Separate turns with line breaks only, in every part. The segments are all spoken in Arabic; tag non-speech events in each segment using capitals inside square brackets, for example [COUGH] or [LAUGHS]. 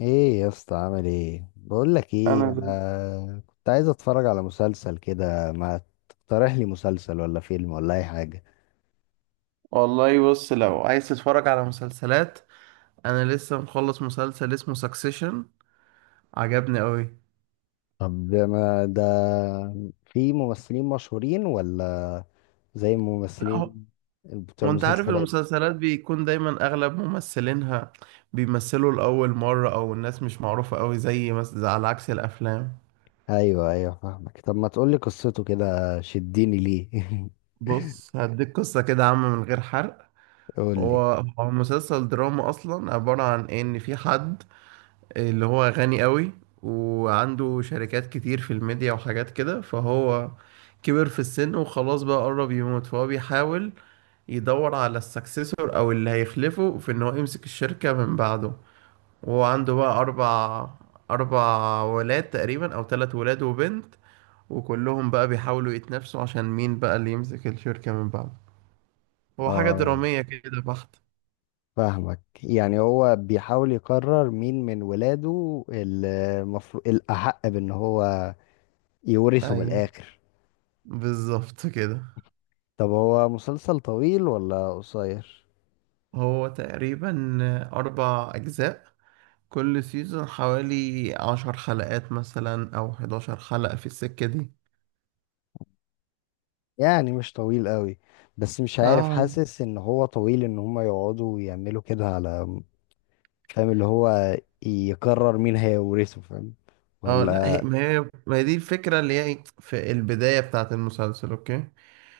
ايه يا اسطى، عامل ايه؟ بقول لك ايه،
انا زي-
انا كنت عايز اتفرج على مسلسل كده، ما تقترح لي مسلسل ولا فيلم ولا اي حاجه؟
والله بص، لو عايز تتفرج على مسلسلات انا لسه مخلص مسلسل اسمه سكسيشن، عجبني قوي.
طب ما ده، في ممثلين مشهورين ولا زي
لا هو،
الممثلين بتوع
وانت عارف
المسلسلات؟
المسلسلات بيكون دايما اغلب ممثلينها بيمثلوا لاول مره، او الناس مش معروفه قوي، زي على عكس الافلام.
ايوه ايوه، فاهمك. طب ما تقول لي قصته كده، شديني ليه؟ [LAUGHS]
بص، هديك قصه كده عامه من غير حرق.
قول لي.
هو هو مسلسل دراما، اصلا عباره عن ان في حد اللي هو غني قوي، وعنده شركات كتير في الميديا وحاجات كده. فهو كبر في السن وخلاص بقى قرب يموت، فهو بيحاول يدور على السكسيسور او اللي هيخلفه في ان هو يمسك الشركة من بعده. وهو عنده بقى اربع ولاد تقريبا، او ثلاث ولاد وبنت، وكلهم بقى بيحاولوا يتنافسوا عشان مين بقى اللي يمسك الشركة من بعده. هو حاجة
اه،
درامية كده بحت.
فاهمك. يعني هو بيحاول يقرر مين من ولاده المفروض الأحق بأن هو يورثه من
ايوه،
الآخر.
بالظبط كده.
طب هو مسلسل طويل ولا قصير؟
هو تقريبا اربع اجزاء، كل سيزون حوالي عشر حلقات مثلا او حداشر حلقة في السكة دي.
يعني مش طويل قوي، بس مش عارف،
اه.
حاسس ان هو طويل ان هما يقعدوا يعملوا كده على. فاهم اللي هو يقرر مين هيورثه، فاهم
اه، لا هي،
ولا؟
ما هي دي الفكرة اللي هي في البداية بتاعة المسلسل، اوكي،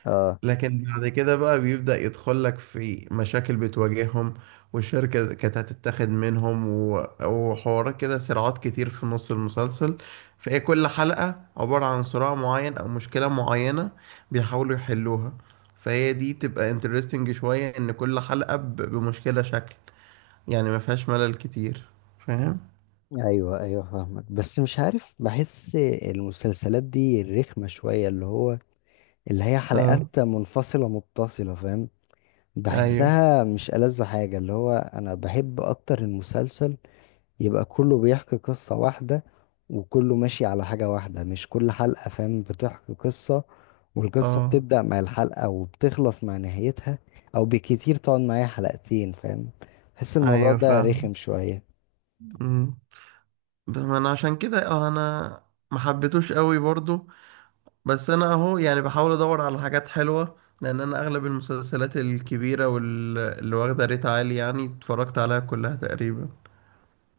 اه.
لكن بعد كده بقى بيبدأ يدخل لك في مشاكل بتواجههم، والشركة كانت هتتاخد منهم وحوارات كده، صراعات كتير في نص المسلسل. فهي كل حلقة عبارة عن صراع معين أو مشكلة معينة بيحاولوا يحلوها. فهي دي تبقى انترستنج شوية، إن كل حلقة بمشكلة شكل، يعني ما فيهاش ملل كتير. فاهم؟
ايوه ايوه، فاهمك. بس مش عارف، بحس المسلسلات دي رخمة شوية، اللي هي
اه.
حلقات منفصلة متصلة، فاهم.
ايوه.
بحسها مش ألذ حاجة، اللي هو انا بحب اكتر المسلسل يبقى كله بيحكي قصة واحدة، وكله ماشي على حاجة واحدة، مش كل حلقة فاهم بتحكي قصة، والقصة
اه،
بتبدأ مع الحلقة وبتخلص مع نهايتها، أو بكتير تقعد معايا حلقتين. فاهم، بحس الموضوع
ايوه
ده
فاهم.
رخم شوية.
أمم. بس انا عشان كده انا ما حبيتوش قوي برضو، بس انا اهو يعني بحاول ادور على حاجات حلوه، لان انا اغلب المسلسلات الكبيره واللي واخده ريت عالي يعني اتفرجت عليها كلها تقريبا.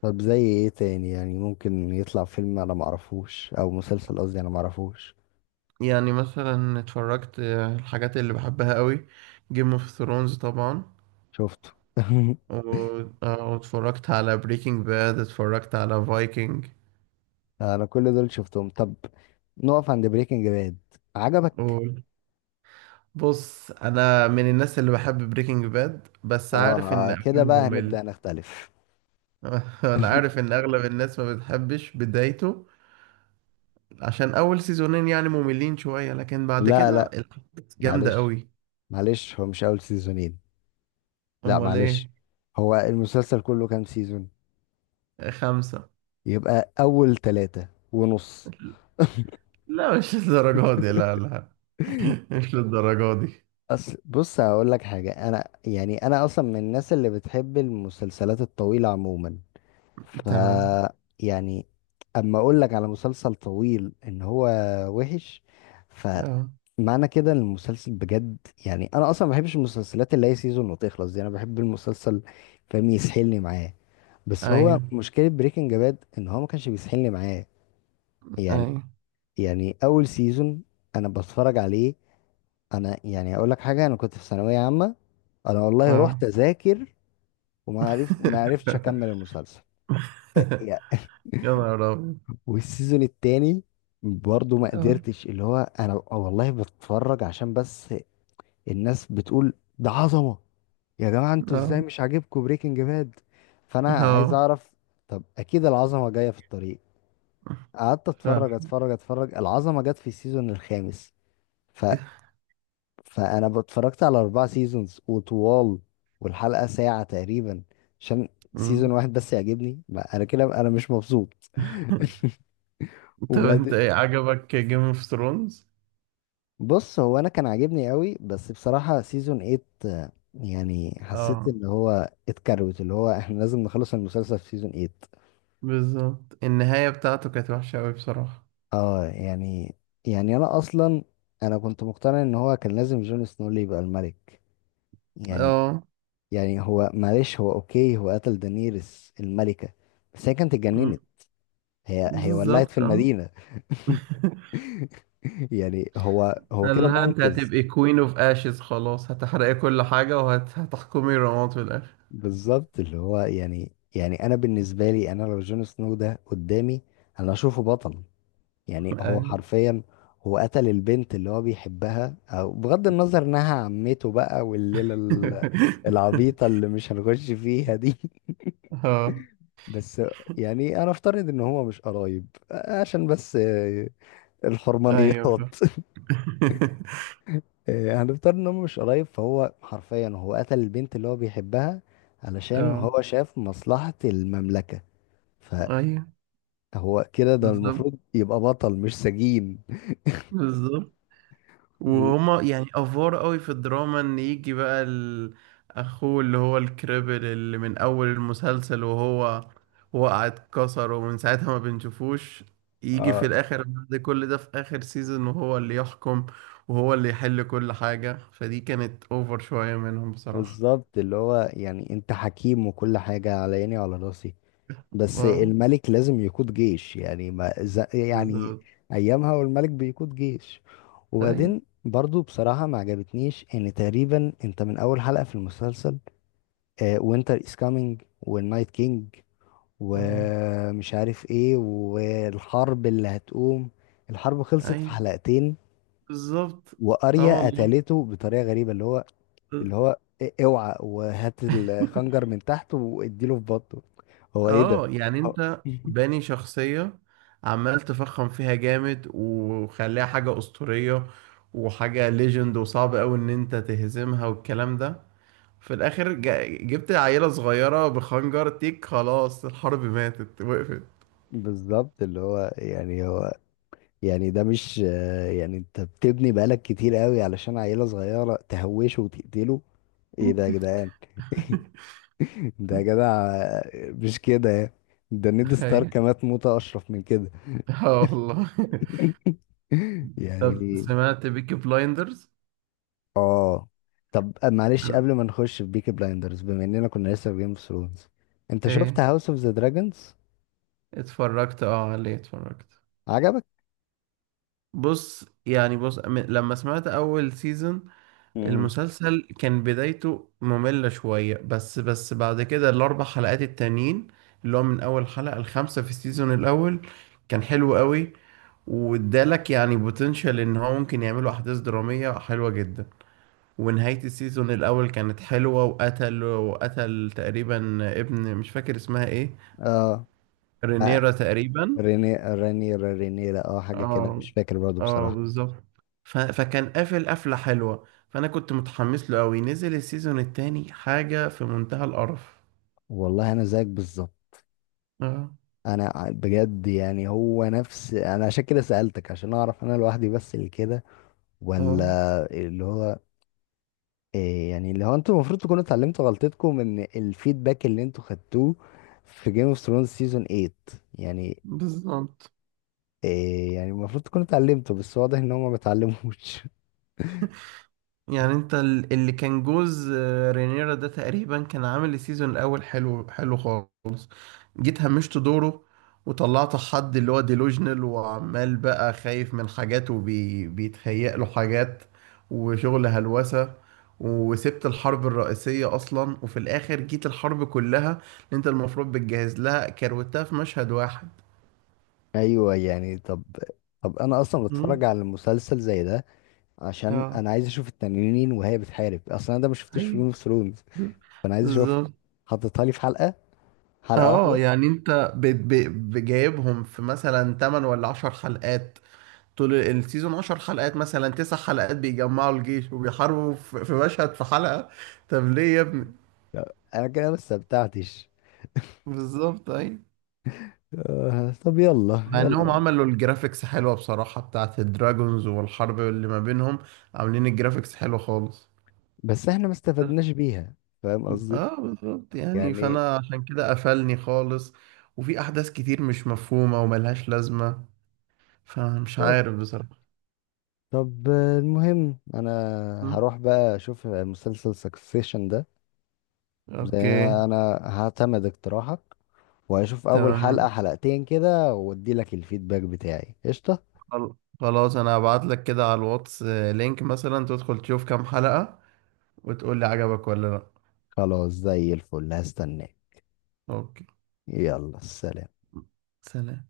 طب زي ايه تاني؟ يعني ممكن يطلع فيلم أنا معرفوش، أو مسلسل قصدي، أنا معرفوش.
يعني مثلا اتفرجت، الحاجات اللي بحبها قوي، جيم اوف ثرونز طبعا،
شفته. [LAUGHS]
واتفرجت على بريكنج باد، اتفرجت على فايكنج.
أنا كل دول شفتهم. طب نقف عند بريكنج باد، عجبك؟
بص، انا من الناس اللي بحب بريكنج باد، بس عارف ان
اه، كده
اوله
بقى
ممل.
هنبدأ نختلف.
[LAUGHS] انا
[LAUGHS]
عارف ان اغلب الناس ما بتحبش بدايته، عشان اول سيزونين يعني مملين شوية، لكن بعد
لا
كده
لا،
الأحداث جامدة
معلش
قوي.
معلش، هو مش اول سيزونين، لا
امال
معلش.
ايه.
هو المسلسل كله كام سيزون؟
خمسة.
يبقى اول 3.5.
لا، مش للدرجة دي، لا لا. [LAUGHS]
[LAUGHS]
مش للدرجة دي.
أصل بص هقول لك حاجة، أنا أصلا من الناس اللي بتحب المسلسلات الطويلة عموما، ف،
تمام.
يعني أما أقول لك على مسلسل طويل إن هو وحش،
اه.
فمعنى كده إن المسلسل بجد، يعني أنا أصلا ما بحبش المسلسلات اللي هي سيزون وتخلص دي، أنا بحب المسلسل فاهم، يسحلني معاه. بس هو
ايوه،
مشكلة بريكنج باد ان هو ما كانش بيسحلني معاه. يعني
ايوه.
يعني اول سيزون، انا بتفرج عليه، انا يعني اقول لك حاجة، انا كنت في ثانوية عامة، انا والله
اه.
رحت اذاكر وما عرفت ما عرفتش اكمل
[LAUGHS]
المسلسل. يا-
يا نهار ابيض.
والسيزون التاني برضه ما
اه.
قدرتش، اللي هو انا والله بتفرج عشان بس الناس بتقول ده عظمة، يا جماعة انتوا ازاي
اه.
مش عاجبكم بريكنج باد؟ فانا عايز
اه.
اعرف. طب اكيد العظمة جاية في الطريق، قعدت اتفرج
فعلا.
اتفرج اتفرج، العظمه جت في السيزون الخامس. ف...
[LAUGHS]
فانا اتفرجت على 4 سيزونز وطوال، والحلقه ساعه تقريبا، عشان سيزون
مم.
واحد بس يعجبني، ما انا كده انا مش مبسوط. [LAUGHS]
طب انت
وبعد،
ايه عجبك جيم اوف ثرونز؟
بص هو انا كان عاجبني قوي، بس بصراحه سيزون 8 يعني حسيت
اه،
ان هو اتكروت، اللي هو احنا لازم نخلص المسلسل في سيزون 8.
بالظبط، النهاية بتاعته كانت وحشة قوي بصراحة.
اه، يعني انا اصلا كنت مقتنع ان هو كان لازم جون سنو اللي يبقى الملك. يعني
اه.
يعني هو معلش، هو اوكي، هو قتل دانيرس الملكة، بس هي كانت
مم.
اتجننت، هي ولعت في
بالظبط، اه.
المدينة. [LAUGHS] يعني هو كده
قال لها انت
منقذ.
هتبقي كوين اوف اشز، خلاص هتحرقي كل حاجة وهتحكمي رماد في الاخر.
بالظبط اللي هو، يعني انا بالنسبة لي، انا لو جون سنو ده قدامي، انا اشوفه بطل. يعني هو
ايوه.
حرفيا هو قتل البنت اللي هو بيحبها، او بغض النظر انها عمته بقى، والليلة العبيطة اللي مش هنخش فيها دي.
[LAUGHS] اه،
بس يعني انا افترض ان هو مش قرايب عشان بس،
ايوه.
الحرمانيات. [LAUGHS]
[LAUGHS]
هنفترض ان هو مش قرايب، فهو حرفيا قتل البنت اللي هو بيحبها علشان
اه،
هو شاف مصلحة المملكة،
ايوه
فهو كده ده
بالظبط.
المفروض يبقى بطل مش سجين.
بالظبط.
[LAUGHS] و-
وهما يعني افوار قوي في الدراما ان يجي بقى ال- اخوه اللي هو الكريبل اللي من اول المسلسل وهو وقع اتكسر ومن ساعتها ما بنشوفوش، يجي في
اه،
الاخر بعد كل ده في اخر سيزون وهو اللي يحكم وهو اللي يحل كل حاجة. فدي كانت اوفر شوية منهم بصراحة.
بالظبط. اللي هو يعني انت حكيم وكل حاجة على عيني وعلى راسي، بس
اه،
الملك لازم يقود جيش، يعني ما ز- يعني
بالظبط.
ايامها والملك بيقود جيش.
ايوه.
وبعدين برضو بصراحة ما عجبتنيش ان تقريبا انت من اول حلقة في المسلسل وينتر از كامينج، والنايت كينج،
اه.
ومش عارف ايه، والحرب اللي هتقوم، الحرب خلصت في
ايوه،
حلقتين.
بالظبط. اه
واريا
والله.
قتلته بطريقة غريبة. اللي هو اوعى وهات
[LAUGHS]
الخنجر من تحت واديله في بطنه. هو ايه ده؟
اه، يعني
[LAUGHS] هو-
انت باني شخصية، عمال تفخم فيها جامد وخليها حاجة أسطورية وحاجة ليجند، وصعب أوي إن أنت تهزمها والكلام ده. في الآخر جبت عيلة صغيرة بخنجر تيك، خلاص الحرب ماتت وقفت.
بالظبط، اللي هو يعني هو يعني ده مش، يعني انت بتبني بقالك كتير قوي علشان عيلة صغيرة تهوشه وتقتله. ايه ده يا جدعان؟ [LAUGHS] ده يا جدع، مش كده يعني. ده نيد
أيوة.
ستارك مات موتة اشرف من كده.
اه والله. [LAUGHS]
[LAUGHS]
طب،
يعني
سمعت بيكي بلايندرز؟
اه، طب معلش قبل ما نخش في بيكي بلايندرز، بما اننا كنا لسه في جيم اوف ثرونز، انت شفت
ايه،
هاوس اوف ذا دراجونز؟
اتفرجت، اه عليه اتفرجت.
عجبك؟
بص يعني، لما سمعت اول سيزون،
امم،
المسلسل كان بدايته مملة شوية، بس بعد كده الأربع حلقات التانيين، اللي هو من أول حلقة الخامسة في السيزون الأول، كان حلو قوي، وادالك يعني بوتنشال إن هو ممكن يعملوا أحداث درامية حلوة جدا. ونهاية السيزون الأول كانت حلوة، وقتل وقتل تقريبا ابن مش فاكر اسمها ايه،
اه،
رينيرا تقريبا.
ريني رانيرا رينيرا، اه، حاجة كده،
اه.
مش فاكر برضه
اه،
بصراحة.
بالظبط. فكان قافل قفلة حلوة، فأنا كنت متحمس له أوي. نزل السيزون التاني حاجة في منتهى القرف.
والله أنا زيك بالظبط.
اه.
أنا بجد، يعني هو نفس، أنا عشان كده سألتك عشان أعرف أنا لوحدي بس اللي كده،
اه،
ولا؟ اللي هو إيه يعني، اللي هو أنتوا المفروض تكونوا اتعلمتوا غلطتكم من الفيدباك اللي أنتوا خدتوه في جيم اوف ثرونز سيزون 8، يعني
بالظبط.
إيه يعني المفروض تكونوا اتعلمتوا بس واضح إن هما ما اتعلموش.
يعني انت ال- اللي كان جوز رينيرا ده تقريبا كان عامل السيزون الأول حلو حلو خالص، جيت همشت دوره، وطلعت حد اللي هو ديلوجنال وعمال بقى خايف من حاجات وبيتهيأ له حاجات وشغل هلوسة. وسبت الحرب الرئيسية أصلا، وفي الآخر جيت الحرب كلها اللي أنت المفروض بتجهز لها كروتها في مشهد واحد.
[LAUGHS] أيوه يعني، طب طب، أنا أصلا بتفرج
مم.
على مسلسل زي ده عشان
اه،
انا عايز اشوف التنانين وهي بتحارب اصلا، انا ده ما شفتوش في جيم
أيوه،
اوف ثرونز، فانا عايز اشوفها،
بالظبط.
حطيتها لي في حلقه، حلقه
اه،
واحده.
يعني أنت بجايبهم في مثلا 8 ولا 10 حلقات، طول السيزون 10 حلقات، مثلا تسع حلقات بيجمعوا الجيش وبيحاربوا في مشهد في حلقة. طب ليه يا ابني؟
انا كده ما استمتعتش،
بالظبط، اي.
طب يلا
مع انهم
يلا.
عملوا الجرافيكس حلوة بصراحة بتاعت الدراجونز والحرب اللي ما بينهم، عاملين الجرافيكس حلو خالص،
بس احنا ما
بس-
استفدناش بيها، فاهم قصدي.
اه، بالظبط. يعني
يعني
فانا عشان كده قفلني خالص، وفي احداث كتير مش مفهومة وملهاش لازمة، فمش
طب
عارف بصراحة.
طب، المهم انا
م.
هروح بقى اشوف مسلسل سكسيشن ده، زي،
اوكي.
انا هعتمد اقتراحك، وهشوف اول حلقة
تمام.
حلقتين كده وادي لك الفيدباك بتاعي، قشطة.
خل- خلاص انا هبعت لك كده على الواتس، لينك مثلا تدخل تشوف كام حلقة وتقول لي عجبك ولا لا.
خلاص زي الفل، هستناك.
اوكي.
يلا، سلام.
سلام.